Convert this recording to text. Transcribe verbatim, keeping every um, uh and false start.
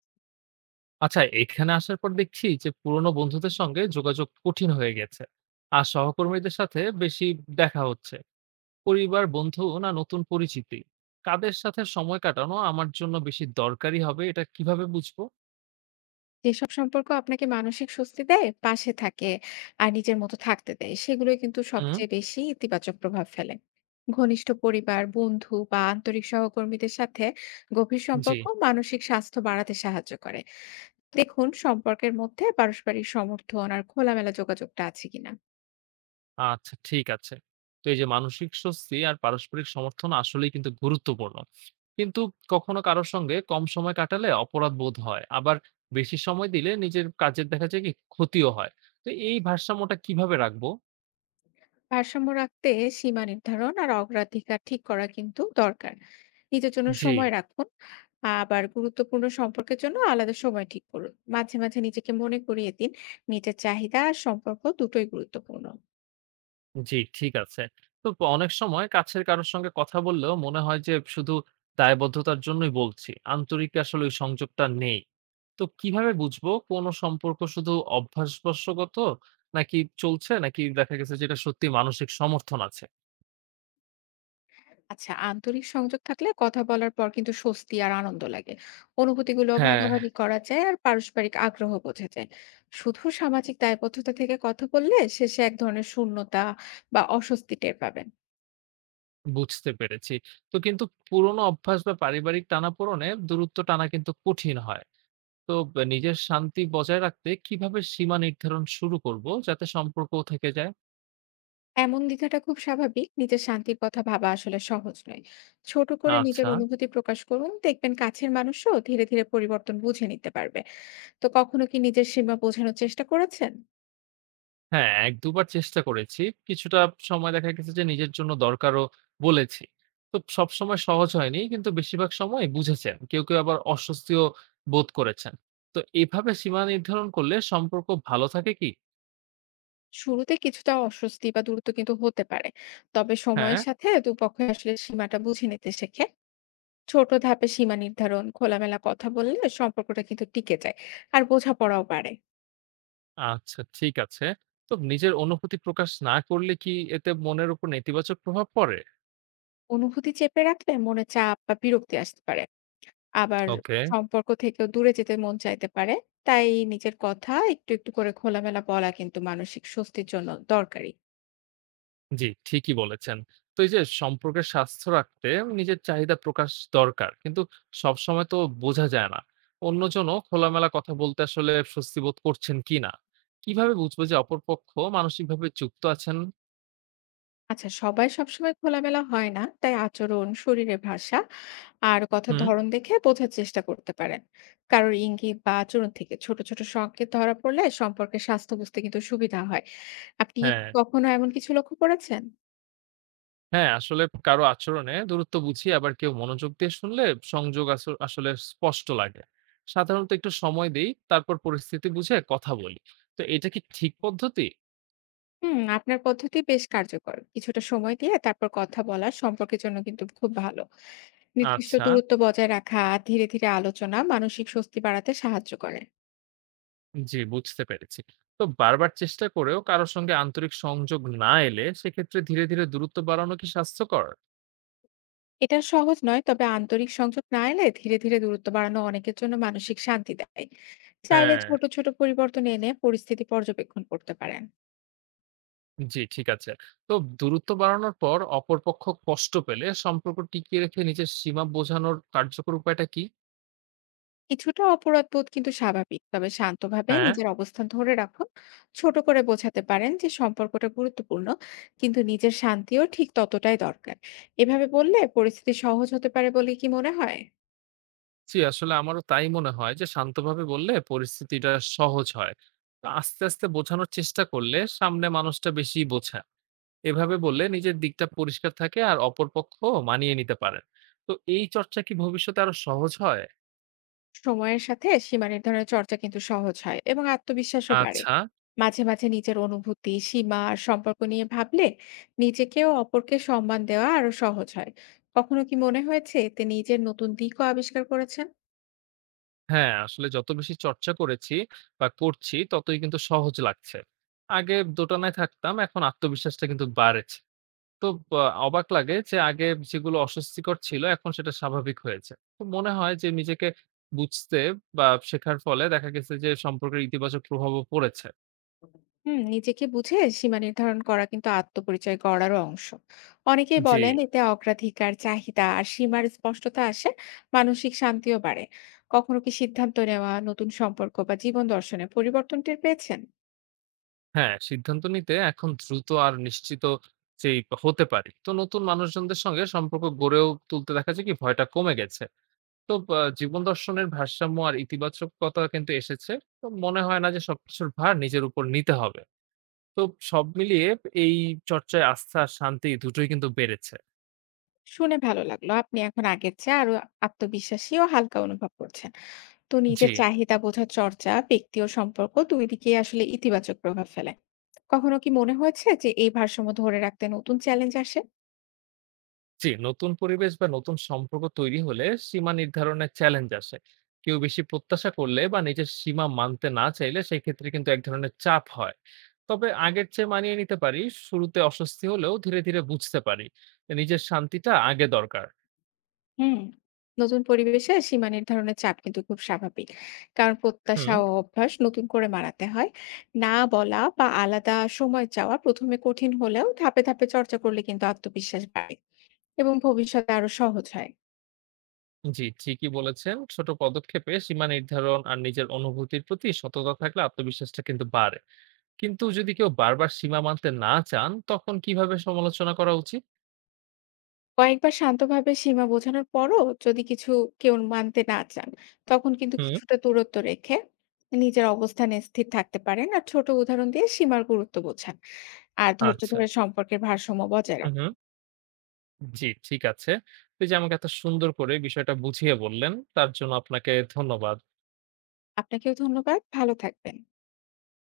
আচ্ছা এখানে আসার পর দেখছি যে পুরোনো বন্ধুদের সঙ্গে যোগাযোগ কঠিন হয়ে গেছে। আর সহকর্মীদের সাথে বেশি দেখা হচ্ছে। পরিবার বন্ধু না নতুন পরিচিতি, কাদের সাথে সময় কাটানো আমার জন্য বেশি দরকারি হবে এটা কিভাবে বুঝবো? যেসব সম্পর্ক আপনাকে মানসিক স্বস্তি দেয়, পাশে থাকে আর নিজের মতো থাকতে দেয়, সেগুলোই কিন্তু হুম। সবচেয়ে বেশি ইতিবাচক প্রভাব ফেলে। ঘনিষ্ঠ পরিবার, বন্ধু বা আন্তরিক সহকর্মীদের সাথে গভীর জি। সম্পর্ক মানসিক স্বাস্থ্য বাড়াতে সাহায্য করে। দেখুন সম্পর্কের মধ্যে পারস্পরিক সমর্থন আর খোলামেলা যোগাযোগটা আছে কিনা। আচ্ছা, ঠিক আছে। তো এই যে মানসিক স্বস্তি আর পারস্পরিক সমর্থন আসলেই কিন্তু গুরুত্বপূর্ণ, কিন্তু কখনো কারোর সঙ্গে কম সময় কাটালে অপরাধ বোধ হয়, আবার বেশি সময় দিলে নিজের কাজের দেখা যায় কি ক্ষতিও হয়। তো এই ভারসাম্যটা কিভাবে রাখবো? ভারসাম্য রাখতে সীমা নির্ধারণ আর অগ্রাধিকার ঠিক করা কিন্তু দরকার। নিজের জন্য জি, সময় রাখুন। আবার গুরুত্বপূর্ণ সম্পর্কের জন্য আলাদা সময় ঠিক করুন। মাঝে মাঝে নিজেকে মনে করিয়ে দিন, নিজের চাহিদা আর সম্পর্ক দুটোই গুরুত্বপূর্ণ। জি, ঠিক আছে। তো প অনেক সময় কাছের কারো সঙ্গে কথা বললেও মনে হয় যে শুধু দায়বদ্ধতার জন্যই বলছি। আন্তরিক আসলে ওই সংযোগটা নেই। তো কিভাবে বুঝবো কোন সম্পর্ক শুধু অভ্যাসবশগত নাকি চলছে, নাকি দেখা গেছে যে এটা সত্যি মানসিক সমর্থন আছে? আচ্ছা, আন্তরিক সংযোগ থাকলে কথা বলার পর কিন্তু স্বস্তি আর আনন্দ লাগে। অনুভূতিগুলো হ্যাঁ। ভাগাভাগি করা যায় আর পারস্পরিক আগ্রহ বোঝা যায়। শুধু সামাজিক দায়বদ্ধতা থেকে কথা বললে শেষে এক ধরনের শূন্যতা বা অস্বস্তি টের পাবেন। বুঝতে পেরেছি। তো কিন্তু পুরোনো অভ্যাস বা পারিবারিক টানাপোড়েনে দূরত্ব টানা কিন্তু কঠিন হয়। তো ব নিজের শান্তি বজায় রাখতে কিভাবে সীমা নির্ধারণ শুরু করব যাতে সম্পর্কও থেকে যায়? এমন দ্বিধাটা খুব স্বাভাবিক। নিজের শান্তির কথা ভাবা আসলে সহজ নয়। ছোট করে নিজের আচ্ছা। অনুভূতি প্রকাশ করুন। দেখবেন কাছের মানুষও ধীরে, ধীরে পরিবর্তন বুঝে নিতে পারবে। তো কখনো কি নিজের সীমা বোঝানোর চেষ্টা করেছেন? হ্যাঁ, এক দুই বার চেষ্টা করেছি। কিছুটা সময় দেখা গেছে যে নিজের জন্য দরকারও বলেছি। তো সবসময় সহজ হয়নি, কিন্তু বেশিরভাগ সময় বুঝেছেন। কেউ, কেউ আবার অস্বস্তিও বোধ করেছেন। তো এভাবে সীমা নির্ধারণ করলে সম্পর্ক ভালো থাকে কি? শুরুতে কিছুটা অস্বস্তি বা দূরত্ব কিন্তু হতে পারে। তবে হ্যাঁ, সময়ের সাথে দুপক্ষই আসলে সীমাটা বুঝে নিতে শেখে। ছোট ধাপে সীমা নির্ধারণ, খোলামেলা কথা বললে সম্পর্কটা কিন্তু টিকে যায়। আর বোঝাপড়াও বাড়ে। আচ্ছা, ঠিক আছে। তো নিজের অনুভূতি প্রকাশ না করলে কি এতে মনের উপর নেতিবাচক প্রভাব পড়ে? অনুভূতি চেপে রাখলে মনে চাপ বা বিরক্তি আসতে পারে। আবার ওকে। সম্পর্ক থেকেও দূরে যেতে মন চাইতে পারে। তাই নিজের কথা একটু, একটু করে খোলামেলা বলা কিন্তু মানসিক স্বস্তির জন্য দরকারি। জি, ঠিকই বলেছেন। তো এই যে সম্পর্কের স্বাস্থ্য রাখতে নিজের চাহিদা প্রকাশ দরকার। কিন্তু সবসময় তো বোঝা যায় না, অন্যজনও খোলামেলা কথা বলতে আসলে স্বস্তি বোধ করছেন কিনা। কিভাবে বুঝবো যে অপরপক্ষ মানসিকভাবে যুক্ত আছেন? আচ্ছা, সবাই সবসময় খোলামেলা হয় না। তাই আচরণ, শরীরের ভাষা আর কথার হুম। ধরন দেখে বোঝার চেষ্টা করতে পারেন। কারোর ইঙ্গিত বা আচরণ থেকে ছোট, ছোট সংকেত ধরা পড়লে সম্পর্কের স্বাস্থ্য বুঝতে কিন্তু সুবিধা হয়। আপনি কি হ্যাঁ, কখনো এমন কিছু লক্ষ্য করেছেন? হ্যাঁ, আসলে কারো আচরণে দূরত্ব বুঝি, আবার কেউ মনোযোগ দিয়ে শুনলে সংযোগ আস আসলে স্পষ্ট লাগে। সাধারণত একটু সময় দেই, তারপর পরিস্থিতি বুঝে কথা বলি। তো এটা কি ঠিক পদ্ধতি? হুম, আপনার পদ্ধতি বেশ কার্যকর। কিছুটা সময় দিয়ে তারপর কথা বলা সম্পর্কের জন্য কিন্তু খুব ভালো। নির্দিষ্ট আচ্ছা। দূরত্ব বজায় রাখা আর ধীরে ধীরে আলোচনা মানসিক স্বস্তি বাড়াতে সাহায্য করে। জি, বুঝতে পেরেছি। তো বারবার চেষ্টা করেও কারো সঙ্গে আন্তরিক সংযোগ না এলে সেক্ষেত্রে ধীরে, ধীরে দূরত্ব বাড়ানো কি স্বাস্থ্যকর? এটা সহজ নয়, তবে আন্তরিক সংযোগ না এলে ধীরে ধীরে দূরত্ব বাড়ানো অনেকের জন্য মানসিক শান্তি দেয়। চাইলে হ্যাঁ, ছোট ছোট পরিবর্তন এনে পরিস্থিতি পর্যবেক্ষণ করতে পারেন। জি, ঠিক আছে। তো দূরত্ব বাড়ানোর পর অপরপক্ষ কষ্ট পেলে সম্পর্ক টিকিয়ে রেখে নিজের সীমা বোঝানোর কার্যকর উপায়টা কি? কিছুটা অপরাধ বোধ কিন্তু স্বাভাবিক, তবে শান্তভাবে হ্যাঁ, নিজের অবস্থান ধরে রাখুন। ছোট করে বোঝাতে পারেন যে সম্পর্কটা গুরুত্বপূর্ণ, কিন্তু নিজের শান্তিও ঠিক ততটাই দরকার। এভাবে বললে পরিস্থিতি সহজ হতে পারে বলে কি মনে হয়? জি, আসলে আমারও তাই মনে হয় যে শান্তভাবে বললে পরিস্থিতিটা সহজ হয়। তো আস্তে, আস্তে বোঝানোর চেষ্টা করলে সামনে মানুষটা বেশি বোঝে। এভাবে বললে নিজের দিকটা পরিষ্কার থাকে আর অপর পক্ষ মানিয়ে নিতে পারেন। তো এই চর্চা কি ভবিষ্যতে আরো সহজ হয়? সময়ের সাথে সীমা নির্ধারণের চর্চা কিন্তু সহজ হয় এবং আত্মবিশ্বাসও বাড়ে। আচ্ছা, মাঝে মাঝে নিজের অনুভূতি, সীমা আর সম্পর্ক নিয়ে ভাবলে নিজেকে ও অপরকে সম্মান দেওয়া আরো সহজ হয়। কখনো কি মনে হয়েছে এতে নিজের নতুন দিকও আবিষ্কার করেছেন? হ্যাঁ, আসলে যত বেশি চর্চা করেছি বা করছি ততই কিন্তু সহজ লাগছে। আগে দোটানায় থাকতাম, এখন আত্মবিশ্বাসটা কিন্তু বাড়েছে। তো আ অবাক লাগে যে আগে যেগুলো অস্বস্তিকর ছিল এখন সেটা স্বাভাবিক হয়েছে। তো মনে হয় যে নিজেকে বুঝতে বা শেখার ফলে দেখা গেছে যে সম্পর্কের ইতিবাচক প্রভাবও পড়েছে। হুম, নিজেকে বুঝে সীমা নির্ধারণ করা কিন্তু আত্মপরিচয় গড়ারও অংশ। অনেকেই জি। বলেন এতে অগ্রাধিকার, চাহিদা আর সীমার স্পষ্টতা আসে। মানসিক শান্তিও বাড়ে। কখনো কি সিদ্ধান্ত নেওয়া, নতুন সম্পর্ক বা জীবন দর্শনে পরিবর্তন টের পেয়েছেন? হ্যাঁ, সিদ্ধান্ত নিতে এখন দ্রুত আর নিশ্চিত যেই হতে পারি। তো নতুন মানুষজনদের সঙ্গে সম্পর্ক গড়েও তুলতে দেখা যায় কি ভয়টা কমে গেছে। তো বা জীবন দর্শনের ভারসাম্য আর ইতিবাচকতা কিন্তু এসেছে। তো মনে হয় না যে সবকিছুর ভার নিজের উপর নিতে হবে। তো সব মিলিয়ে এই চর্চায় আস্থা আর শান্তি দুটোই কিন্তু বেড়েছে। শুনে ভালো লাগলো। আপনি এখন আগের চেয়ে আরো আত্মবিশ্বাসী ও হালকা অনুভব করছেন। তো জি। নিজের চাহিদা বোঝার চর্চা, ব্যক্তি ও সম্পর্ক দুই দিকেই আসলে ইতিবাচক প্রভাব ফেলে। কখনো কি মনে হয়েছে যে এই ভারসাম্য ধরে রাখতে নতুন চ্যালেঞ্জ আসে? জি, নতুন পরিবেশ বা নতুন সম্পর্ক তৈরি হলে সীমা নির্ধারণের চ্যালেঞ্জ আসে। কেউ বেশি প্রত্যাশা করলে বা নিজের সীমা মানতে না চাইলে সেক্ষেত্রে কিন্তু এক ধরনের চাপ হয়। তবে আগের চেয়ে মানিয়ে নিতে পারি। শুরুতে অস্বস্তি হলেও ধীরে, ধীরে বুঝতে পারি। নিজের শান্তিটা আগে দরকার। হুম, নতুন পরিবেশে সীমা নির্ধারণের চাপ কিন্তু খুব স্বাভাবিক। কারণ প্রত্যাশা হুম, ও অভ্যাস নতুন করে মানাতে হয়। না বলা বা আলাদা সময় চাওয়া প্রথমে কঠিন হলেও ধাপে ধাপে চর্চা করলে কিন্তু আত্মবিশ্বাস বাড়ে এবং ভবিষ্যতে আরো সহজ হয়। জি, ঠিকই বলেছেন। ছোট পদক্ষেপে সীমা নির্ধারণ আর নিজের অনুভূতির প্রতি সততা থাকলে আত্মবিশ্বাসটা কিন্তু বাড়ে। কিন্তু যদি কেউ বারবার সীমা মানতে না চান, তখন কিভাবে সমালোচনা করা উচিত? কয়েকবার শান্তভাবে সীমা বোঝানোর পরও যদি কিছু কেউ মানতে না চান, তখন কিন্তু হুম, কিছুটা দূরত্ব রেখে নিজের অবস্থানে স্থির থাকতে পারেন আর ছোট উদাহরণ দিয়ে সীমার গুরুত্ব বোঝান। আর ধৈর্য আচ্ছা। ধরে সম্পর্কের ভারসাম্য বজায় হু, হু। রাখুন। জি, ঠিক আছে। তো এই যে আমাকে এত সুন্দর করে বিষয়টা বুঝিয়ে বললেন, তার জন্য আপনাকে ধন্যবাদ। আপনাকেও ধন্যবাদ। ভালো থাকবেন।